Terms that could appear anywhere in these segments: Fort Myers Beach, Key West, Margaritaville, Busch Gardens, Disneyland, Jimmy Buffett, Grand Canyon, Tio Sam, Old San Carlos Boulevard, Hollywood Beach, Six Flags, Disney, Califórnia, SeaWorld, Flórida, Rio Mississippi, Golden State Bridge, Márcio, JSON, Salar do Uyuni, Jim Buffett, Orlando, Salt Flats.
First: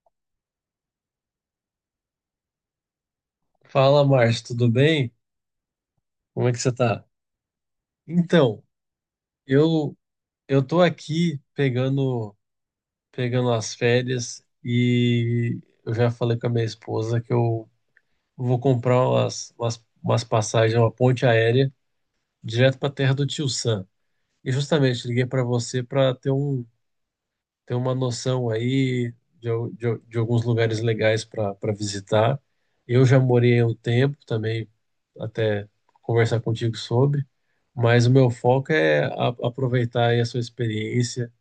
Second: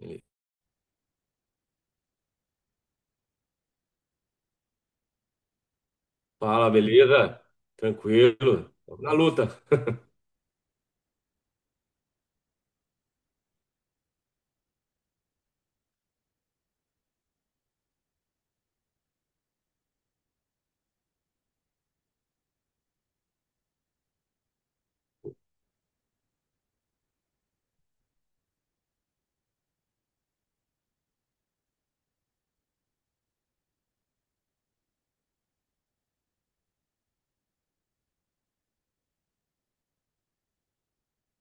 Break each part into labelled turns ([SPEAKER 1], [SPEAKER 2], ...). [SPEAKER 1] Ele,
[SPEAKER 2] Fala, Márcio, tudo bem? Como é que
[SPEAKER 1] Fala,
[SPEAKER 2] você tá?
[SPEAKER 1] beleza?
[SPEAKER 2] Então,
[SPEAKER 1] Tranquilo? Tamo na luta.
[SPEAKER 2] eu eu tô aqui pegando as férias e eu já falei com a minha esposa que eu vou comprar umas passagens, uma ponte aérea direto para a terra do Tio Sam. E justamente liguei para você para ter uma noção aí de alguns lugares legais para visitar. Eu já morei um tempo também, até conversar contigo sobre, mas o meu foco é a, aproveitar aí a sua experiência.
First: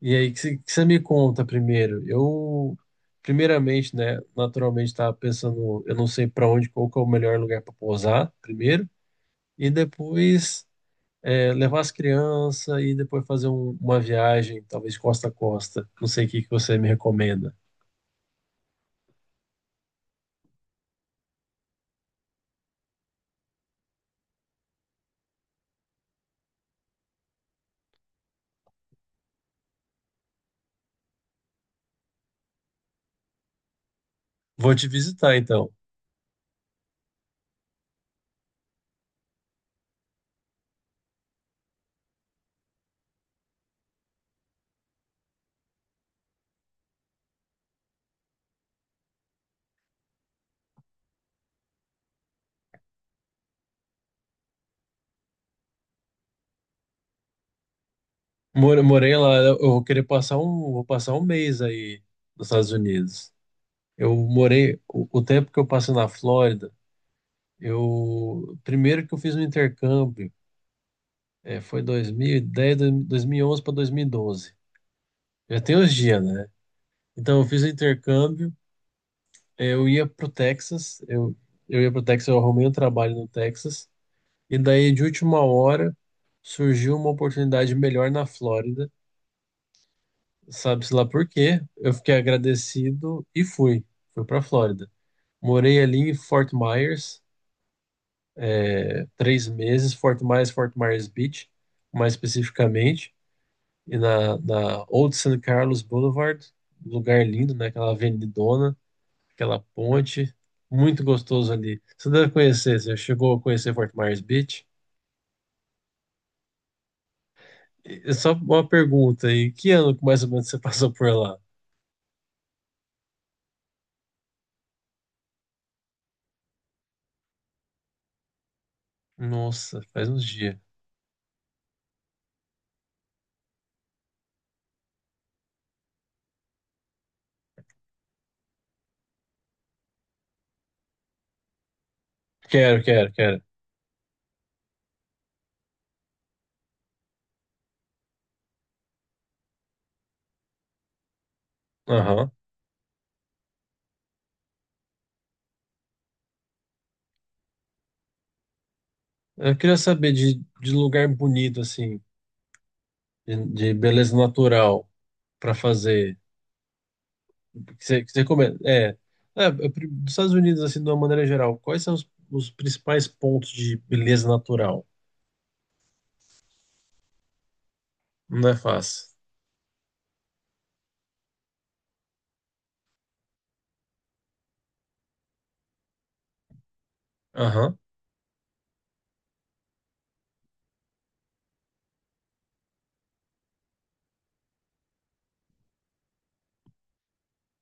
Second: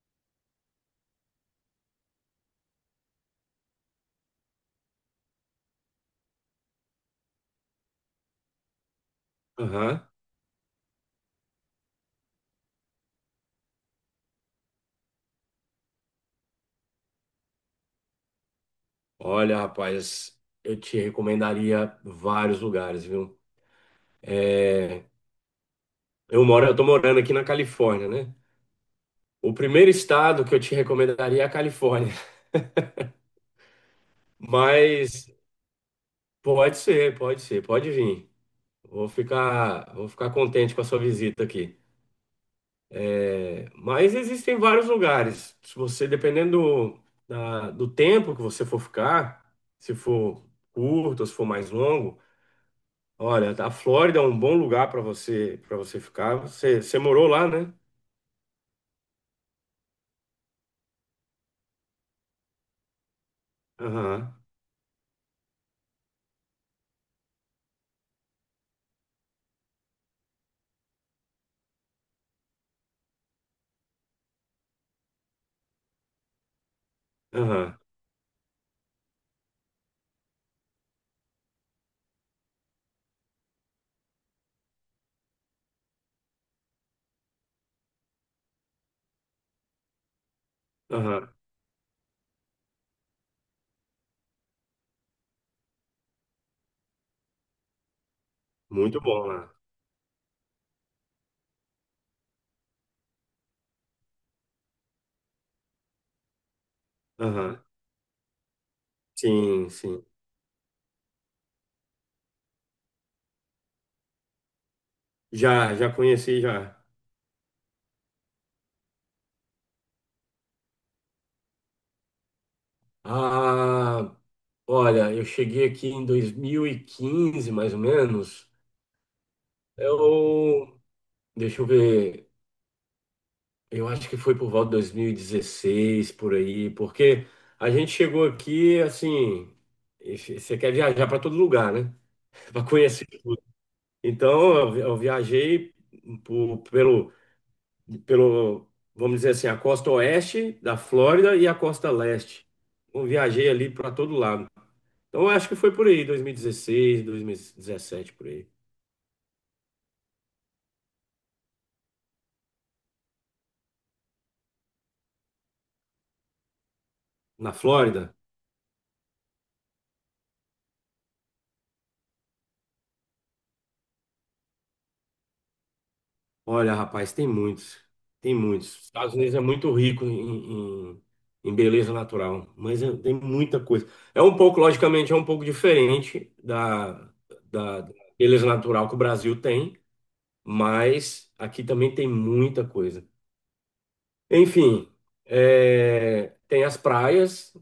[SPEAKER 2] E aí, que você me conta primeiro? Eu, primeiramente, né, naturalmente estava pensando, eu não sei para onde, qual que é o melhor lugar para pousar primeiro, e
[SPEAKER 1] Aham.
[SPEAKER 2] depois é, levar as crianças e depois fazer uma viagem, talvez costa a costa. Não sei o que que você me recomenda.
[SPEAKER 1] Olha, rapaz, eu te recomendaria vários lugares, viu? Eu tô morando aqui na Califórnia, né? O primeiro estado que eu te recomendaria é a Califórnia,
[SPEAKER 2] Vou te
[SPEAKER 1] mas
[SPEAKER 2] visitar então.
[SPEAKER 1] pode ser, pode ser, pode vir. Vou ficar contente com a sua visita aqui. É, mas existem vários lugares. Se você, dependendo do, do tempo que você for ficar, se for curto, se for mais longo, olha, a Flórida é um bom lugar para você ficar. Você morou lá, né?
[SPEAKER 2] Morei lá, eu vou querer passar um, vou passar um mês aí nos Estados Unidos. Eu
[SPEAKER 1] Aham,
[SPEAKER 2] morei o tempo que eu passei na Flórida. Eu, primeiro, que eu fiz um intercâmbio, foi 2010, 11 para 2012. Já tem uns dias, né? Então, eu fiz o
[SPEAKER 1] aham,
[SPEAKER 2] intercâmbio. eh, eu ia pro Texas, eu, eu ia pro Texas, eu arrumei um trabalho no Texas, e daí, de última hora, surgiu uma oportunidade melhor na Flórida, sabe-se lá por
[SPEAKER 1] aham.
[SPEAKER 2] quê? Eu fiquei agradecido e fui, pra Flórida. Morei ali em Fort Myers,
[SPEAKER 1] Muito bom
[SPEAKER 2] três
[SPEAKER 1] lá.
[SPEAKER 2] meses, Fort Myers, Fort Myers Beach, mais especificamente, e na Old San Carlos Boulevard. Um lugar lindo,
[SPEAKER 1] Aham.
[SPEAKER 2] né? Aquela avenidona, aquela
[SPEAKER 1] Sim, sim.
[SPEAKER 2] ponte, muito gostoso ali. Você deve conhecer, você chegou a conhecer Fort Myers Beach?
[SPEAKER 1] Já, já conheci já.
[SPEAKER 2] E só uma pergunta aí, que ano que mais ou menos você passou por lá?
[SPEAKER 1] Ah, olha, eu cheguei aqui em 2015 mais ou menos.
[SPEAKER 2] Nossa, faz uns dias.
[SPEAKER 1] Eu, deixa eu ver, eu acho que foi por volta de 2016 por aí, porque a gente chegou aqui assim, e você quer viajar para todo lugar, né? Para
[SPEAKER 2] Quero,
[SPEAKER 1] conhecer.
[SPEAKER 2] quero, quero.
[SPEAKER 1] Então, eu viajei por- pelo, pelo, vamos dizer assim, a costa oeste da Flórida e a costa
[SPEAKER 2] Aham.
[SPEAKER 1] leste. Eu viajei ali para todo lado. Então, eu acho que foi por aí, dois mil e dezesseis, 2017 por aí.
[SPEAKER 2] Eu queria saber de lugar bonito, assim, de beleza natural para fazer.
[SPEAKER 1] Na
[SPEAKER 2] Que
[SPEAKER 1] Flórida,
[SPEAKER 2] você recomenda? Eu dos Estados Unidos, assim, de uma maneira geral, quais são os principais pontos de beleza natural?
[SPEAKER 1] olha, rapaz, tem muitos. Tem
[SPEAKER 2] Não é
[SPEAKER 1] muitos. Os
[SPEAKER 2] fácil.
[SPEAKER 1] Estados Unidos é muito rico em beleza natural, mas tem muita coisa. É um pouco, logicamente, é um pouco diferente da,
[SPEAKER 2] Aham.
[SPEAKER 1] da beleza natural que o Brasil tem, mas aqui também tem muita coisa. Enfim, é, tem as praias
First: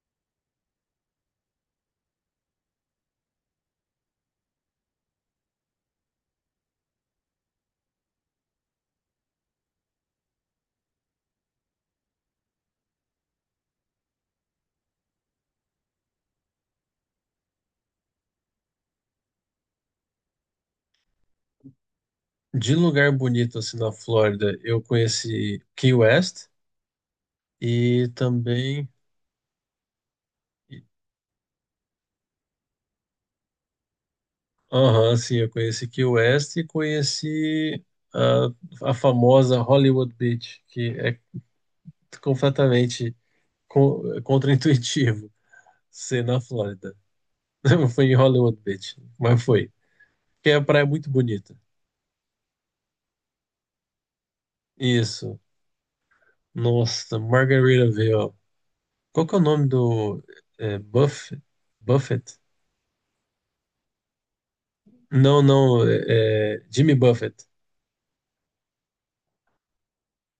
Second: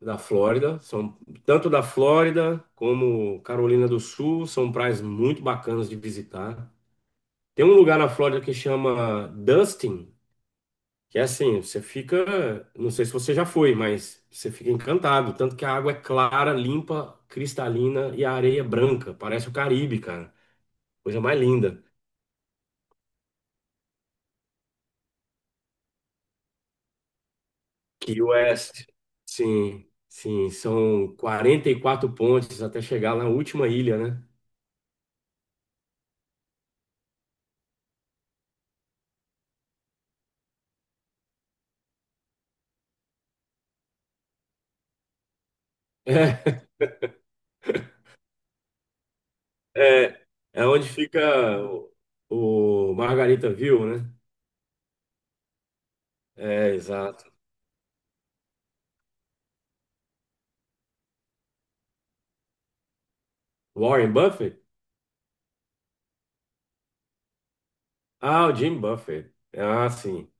[SPEAKER 1] da Flórida, são tanto da Flórida como Carolina do Sul, são praias muito bacanas de visitar. Tem um lugar na Flórida que chama Dustin, que é assim, você fica, não sei se você já foi, mas você fica encantado, tanto que a água é clara, limpa, cristalina e a areia é branca, parece o Caribe, cara. Coisa mais linda.
[SPEAKER 2] De lugar bonito, assim, na Flórida, eu conheci Key West e
[SPEAKER 1] Key West,
[SPEAKER 2] também...
[SPEAKER 1] sim, sim, são 44 pontes até chegar na última ilha, né?
[SPEAKER 2] Aham, sim, eu conheci Key West e conheci a famosa Hollywood Beach, que é completamente contraintuitivo ser na Flórida. Foi em Hollywood Beach, mas foi.
[SPEAKER 1] É, é,
[SPEAKER 2] Que é a
[SPEAKER 1] é
[SPEAKER 2] praia é
[SPEAKER 1] onde
[SPEAKER 2] muito
[SPEAKER 1] fica
[SPEAKER 2] bonita.
[SPEAKER 1] o Margarita View, né?
[SPEAKER 2] Isso.
[SPEAKER 1] É,
[SPEAKER 2] Nossa,
[SPEAKER 1] exato.
[SPEAKER 2] Margaritaville, ó. Qual que é o nome do é, Buff- Buffett?
[SPEAKER 1] Warren Buffett?
[SPEAKER 2] Não, não, é Jimmy Buffett.
[SPEAKER 1] Ah, o Jim Buffett. Ah, sim.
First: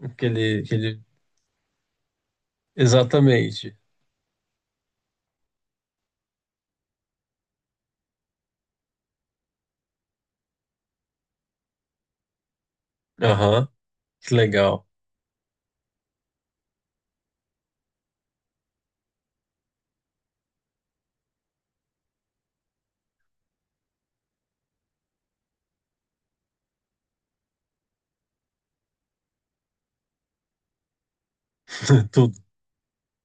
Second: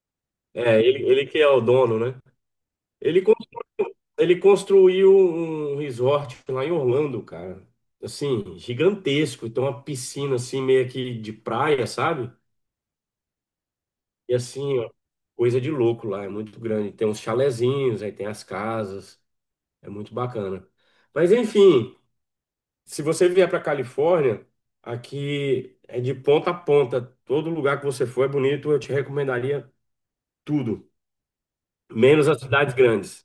[SPEAKER 2] Aquele,
[SPEAKER 1] É,
[SPEAKER 2] aquele...
[SPEAKER 1] ele que é o dono, né? Ele, con-
[SPEAKER 2] Exatamente.
[SPEAKER 1] ele construiu um resort lá em Orlando, cara. Assim, gigantesco. Então, uma piscina assim, meio que de praia, sabe?
[SPEAKER 2] Aham, que
[SPEAKER 1] E assim,
[SPEAKER 2] legal.
[SPEAKER 1] ó, coisa de louco lá, é muito grande. Tem uns chalezinhos, aí tem as casas, é muito bacana. Mas enfim, se você vier para Califórnia, aqui é de ponta a ponta. Todo lugar que você for é bonito, eu te recomendaria tudo, menos
[SPEAKER 2] Tudo.
[SPEAKER 1] as cidades grandes.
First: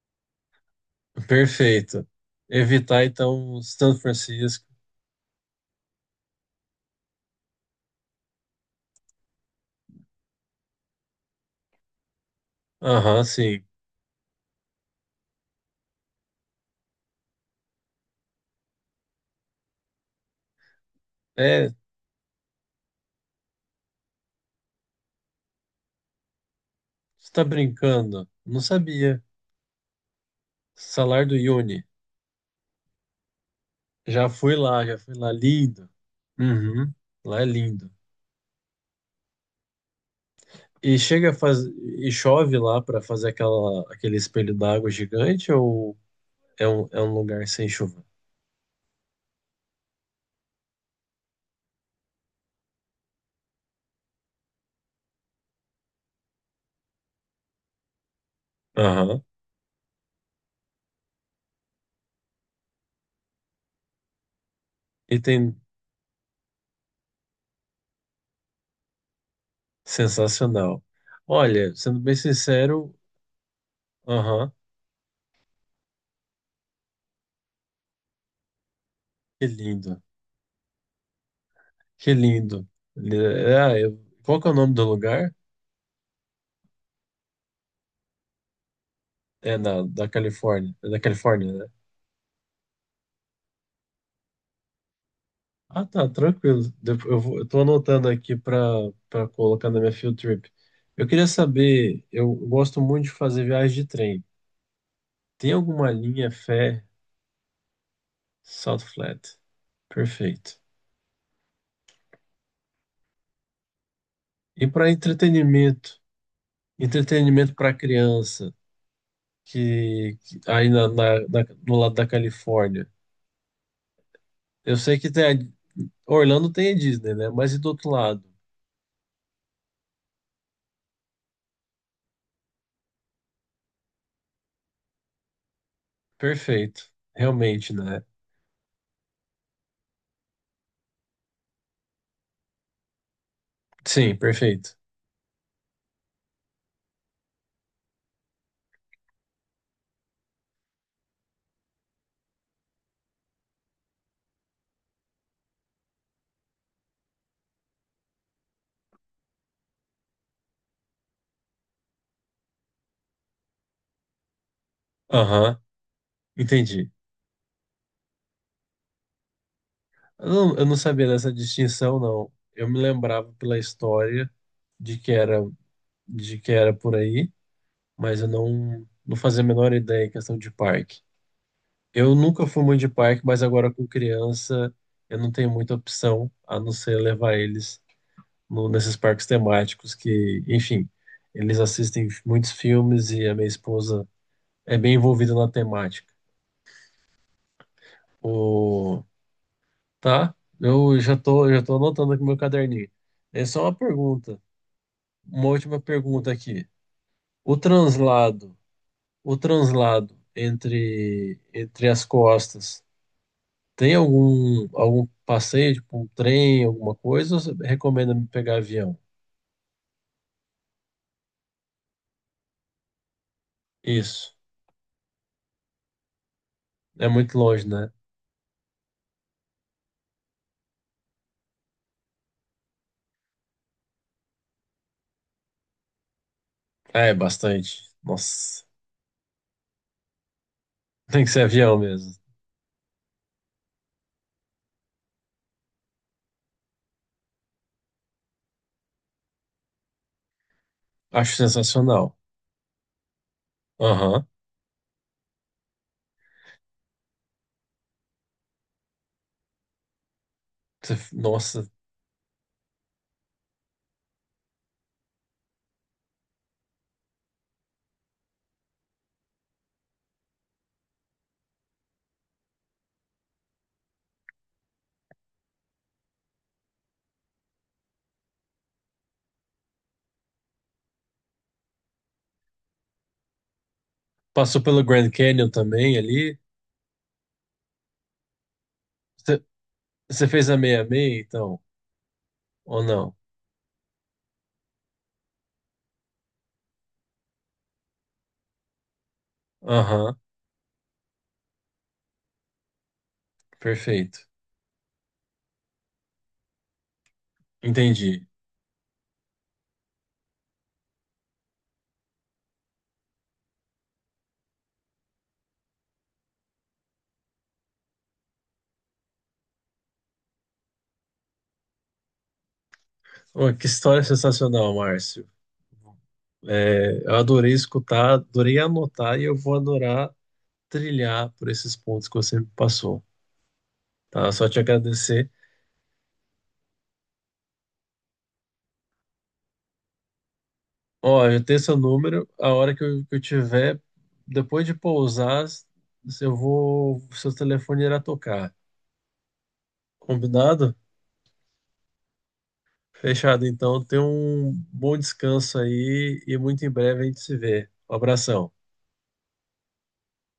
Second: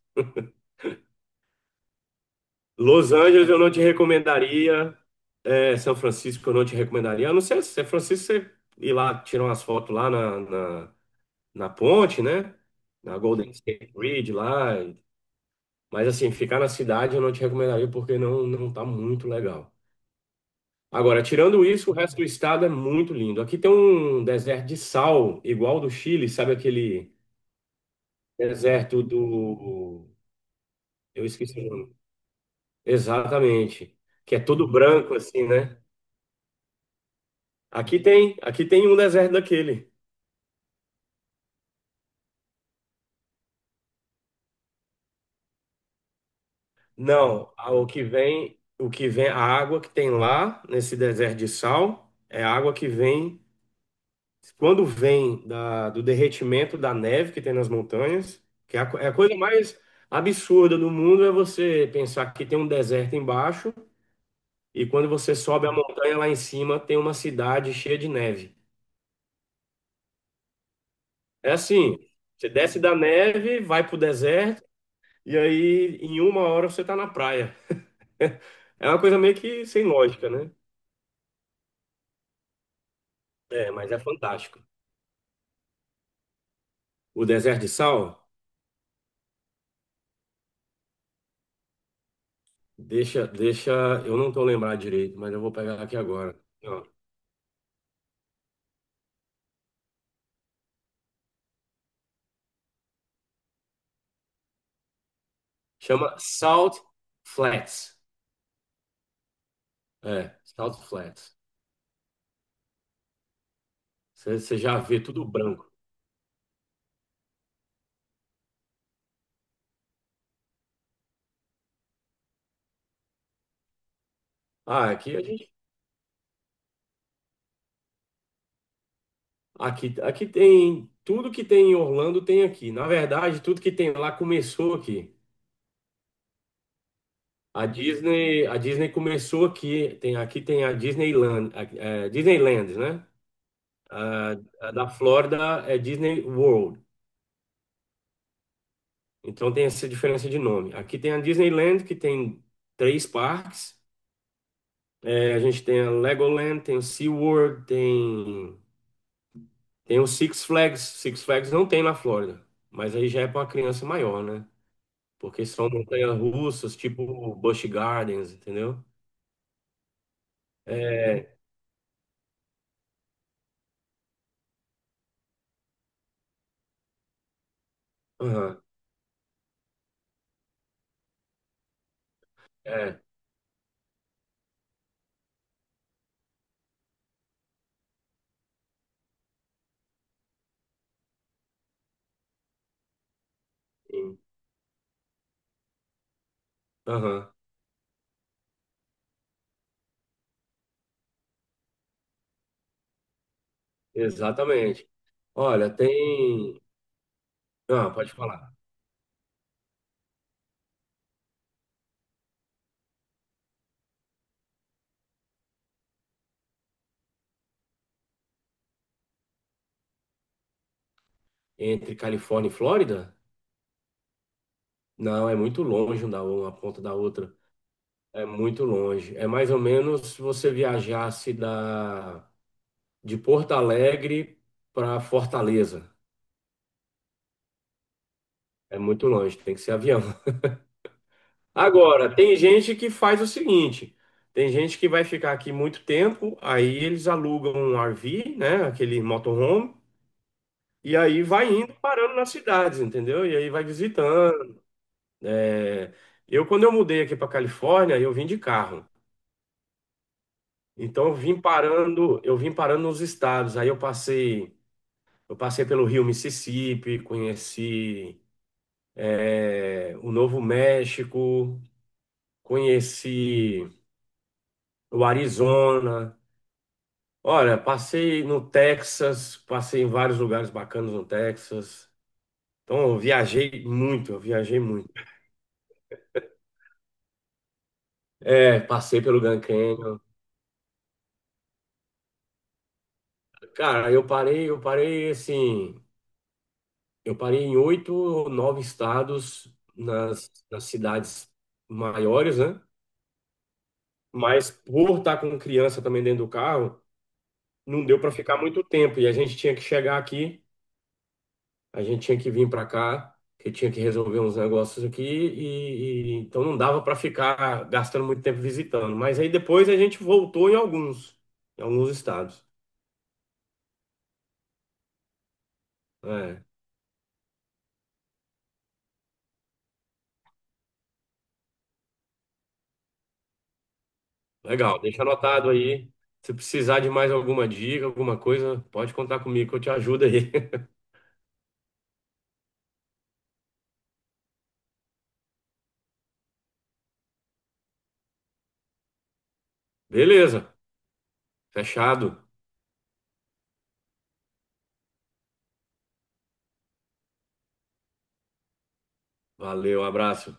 [SPEAKER 2] Perfeito. Evitar,
[SPEAKER 1] Los Angeles eu
[SPEAKER 2] então,
[SPEAKER 1] não te
[SPEAKER 2] São Francisco.
[SPEAKER 1] recomendaria, é, São Francisco eu não te recomendaria. A não ser se São Francisco você ir lá, tirar umas fotos lá na ponte, né? Na
[SPEAKER 2] Aham,
[SPEAKER 1] Golden
[SPEAKER 2] sim.
[SPEAKER 1] State Bridge lá. Mas assim, ficar na cidade eu não te recomendaria porque não tá muito legal. Agora, tirando
[SPEAKER 2] É,
[SPEAKER 1] isso, o resto do estado é muito lindo. Aqui tem um deserto de sal, igual do Chile, sabe aquele
[SPEAKER 2] você tá brincando. Não
[SPEAKER 1] deserto
[SPEAKER 2] sabia.
[SPEAKER 1] do...
[SPEAKER 2] Salar
[SPEAKER 1] Eu
[SPEAKER 2] do
[SPEAKER 1] esqueci o
[SPEAKER 2] Uyuni.
[SPEAKER 1] nome. Exatamente.
[SPEAKER 2] Já
[SPEAKER 1] Que é
[SPEAKER 2] fui
[SPEAKER 1] todo
[SPEAKER 2] lá, já fui
[SPEAKER 1] branco
[SPEAKER 2] lá.
[SPEAKER 1] assim, né?
[SPEAKER 2] Lindo. Uhum, lá é lindo.
[SPEAKER 1] Aqui tem um deserto daquele.
[SPEAKER 2] E chega a faz... e chove lá para fazer aquele espelho d'água gigante, ou é um lugar
[SPEAKER 1] Não,
[SPEAKER 2] sem chuva?
[SPEAKER 1] o que vem, a água que tem lá nesse deserto de sal é a água que vem quando vem do derretimento da neve que tem nas montanhas, que é é a
[SPEAKER 2] Aham.
[SPEAKER 1] coisa mais absurda do mundo é você pensar que tem um deserto embaixo e quando
[SPEAKER 2] E
[SPEAKER 1] você
[SPEAKER 2] tem
[SPEAKER 1] sobe a montanha lá em cima tem uma cidade cheia de neve.
[SPEAKER 2] Sensacional.
[SPEAKER 1] É
[SPEAKER 2] Olha,
[SPEAKER 1] assim,
[SPEAKER 2] sendo bem
[SPEAKER 1] você desce
[SPEAKER 2] sincero,
[SPEAKER 1] da neve, vai pro
[SPEAKER 2] aham,
[SPEAKER 1] deserto e aí em uma hora você tá na praia. É uma coisa meio
[SPEAKER 2] que
[SPEAKER 1] que sem
[SPEAKER 2] lindo.
[SPEAKER 1] lógica, né?
[SPEAKER 2] Que lindo.
[SPEAKER 1] É, mas é
[SPEAKER 2] Qual que é o
[SPEAKER 1] fantástico.
[SPEAKER 2] nome do lugar?
[SPEAKER 1] O deserto de sal,
[SPEAKER 2] Da Califórnia. É da Califórnia, né?
[SPEAKER 1] deixa, eu não tô lembrado direito, mas eu vou pegar
[SPEAKER 2] Ah,
[SPEAKER 1] aqui
[SPEAKER 2] tá,
[SPEAKER 1] agora.
[SPEAKER 2] tranquilo. Eu tô anotando aqui para colocar na minha field trip. Eu queria saber, eu gosto muito de fazer viagem de trem. Tem alguma
[SPEAKER 1] Chama
[SPEAKER 2] linha
[SPEAKER 1] Salt
[SPEAKER 2] fé?
[SPEAKER 1] Flats.
[SPEAKER 2] Salt Flat.
[SPEAKER 1] É,
[SPEAKER 2] Perfeito.
[SPEAKER 1] Salt Flats. Você
[SPEAKER 2] E
[SPEAKER 1] já
[SPEAKER 2] para
[SPEAKER 1] vê tudo branco.
[SPEAKER 2] entretenimento? Entretenimento para criança, aí no lado da Califórnia. Eu
[SPEAKER 1] Ah,
[SPEAKER 2] sei que Orlando tem a Disney, né? Mas e do outro lado?
[SPEAKER 1] aqui tem tudo que tem em Orlando tem aqui. Na verdade, tudo que tem lá começou aqui.
[SPEAKER 2] Perfeito. Realmente, né?
[SPEAKER 1] A Disney começou aqui. Tem aqui tem a Disneyland, Disneyland, né?
[SPEAKER 2] Sim,
[SPEAKER 1] A, a
[SPEAKER 2] perfeito.
[SPEAKER 1] da Flórida é Disney World. Então tem essa diferença de nome. Aqui tem a Disneyland que tem três parques. É, a gente tem a Legoland, tem o SeaWorld, tem o Six Flags. Six Flags não tem na Flórida, mas aí já é para uma criança maior, né? Porque
[SPEAKER 2] Aham,
[SPEAKER 1] são montanhas russas,
[SPEAKER 2] entendi.
[SPEAKER 1] tipo Busch Gardens, entendeu?
[SPEAKER 2] Eu não sabia dessa
[SPEAKER 1] É,
[SPEAKER 2] distinção, não. Eu me lembrava pela história de que era, de que era por aí, mas eu
[SPEAKER 1] aham,
[SPEAKER 2] não, não fazia a menor ideia em questão de parque. Eu nunca fui muito de
[SPEAKER 1] é,
[SPEAKER 2] parque, mas agora com criança eu não tenho muita opção a não ser levar eles nesses parques temáticos que, enfim, eles assistem muitos filmes e a minha esposa
[SPEAKER 1] sim,
[SPEAKER 2] é bem envolvida na temática.
[SPEAKER 1] aham,
[SPEAKER 2] O... Tá? Já tô anotando aqui no meu caderninho. É só uma pergunta,
[SPEAKER 1] exatamente.
[SPEAKER 2] uma
[SPEAKER 1] Olha,
[SPEAKER 2] última pergunta
[SPEAKER 1] tem.
[SPEAKER 2] aqui. O
[SPEAKER 1] Ah, pode falar.
[SPEAKER 2] translado, o translado entre as costas. Tem algum passeio, tipo um trem, alguma coisa? Ou você recomenda me pegar avião?
[SPEAKER 1] Entre Califórnia e Flórida?
[SPEAKER 2] Isso.
[SPEAKER 1] Não, é muito longe um da uma ponta da
[SPEAKER 2] É muito
[SPEAKER 1] outra.
[SPEAKER 2] longe, né?
[SPEAKER 1] É muito longe. É mais ou menos se você viajasse da de Porto Alegre para Fortaleza.
[SPEAKER 2] É, bastante. Nossa.
[SPEAKER 1] É muito longe, tem que ser avião.
[SPEAKER 2] Tem que ser avião mesmo.
[SPEAKER 1] Agora, tem gente que faz o seguinte: tem gente que vai ficar aqui muito tempo, aí eles alugam um RV, né? Aquele motorhome, e aí
[SPEAKER 2] Acho
[SPEAKER 1] vai indo
[SPEAKER 2] sensacional.
[SPEAKER 1] parando nas cidades, entendeu? E aí vai
[SPEAKER 2] Aham.
[SPEAKER 1] visitando. É, quando eu mudei aqui para Califórnia, eu vim de carro. Então eu vim
[SPEAKER 2] Nossa.
[SPEAKER 1] parando, eu vim parando nos estados. Aí eu passei pelo Rio Mississippi, conheci, é, o Novo México, conheci o Arizona. Olha, passei no Texas, passei em vários lugares bacanas no Texas. Então, eu viajei muito, eu viajei
[SPEAKER 2] Passou pelo
[SPEAKER 1] muito.
[SPEAKER 2] Grand Canyon também ali.
[SPEAKER 1] É, passei pelo Grand
[SPEAKER 2] Você
[SPEAKER 1] Canyon.
[SPEAKER 2] Você fez a meia-meia, então? Ou não?
[SPEAKER 1] Cara, eu parei assim, eu parei em oito ou nove estados
[SPEAKER 2] Aham.
[SPEAKER 1] nas cidades maiores, né?
[SPEAKER 2] Perfeito.
[SPEAKER 1] Mas por estar com criança também dentro do carro, não deu para
[SPEAKER 2] Entendi.
[SPEAKER 1] ficar muito tempo e a gente tinha que chegar aqui. A gente tinha que vir para cá, que tinha que resolver uns negócios aqui, então não dava para ficar gastando muito tempo visitando. Mas aí depois a gente voltou em alguns, estados.
[SPEAKER 2] Ô, que história sensacional, Márcio.
[SPEAKER 1] É,
[SPEAKER 2] É, eu adorei escutar, adorei anotar e eu vou adorar, trilhar por esses pontos que você me passou, tá? Só te
[SPEAKER 1] legal, deixa
[SPEAKER 2] agradecer.
[SPEAKER 1] anotado aí. Se precisar de mais alguma dica, alguma coisa, pode contar comigo que eu te ajudo aí.
[SPEAKER 2] Ó, eu tenho seu número, a hora que eu tiver, depois de pousar, se eu vou, seu telefone irá tocar.
[SPEAKER 1] Beleza,
[SPEAKER 2] Combinado?
[SPEAKER 1] fechado.
[SPEAKER 2] Fechado, então. Tenha um bom descanso aí e muito em breve a gente se vê. Um abração.
[SPEAKER 1] Valeu, abraço.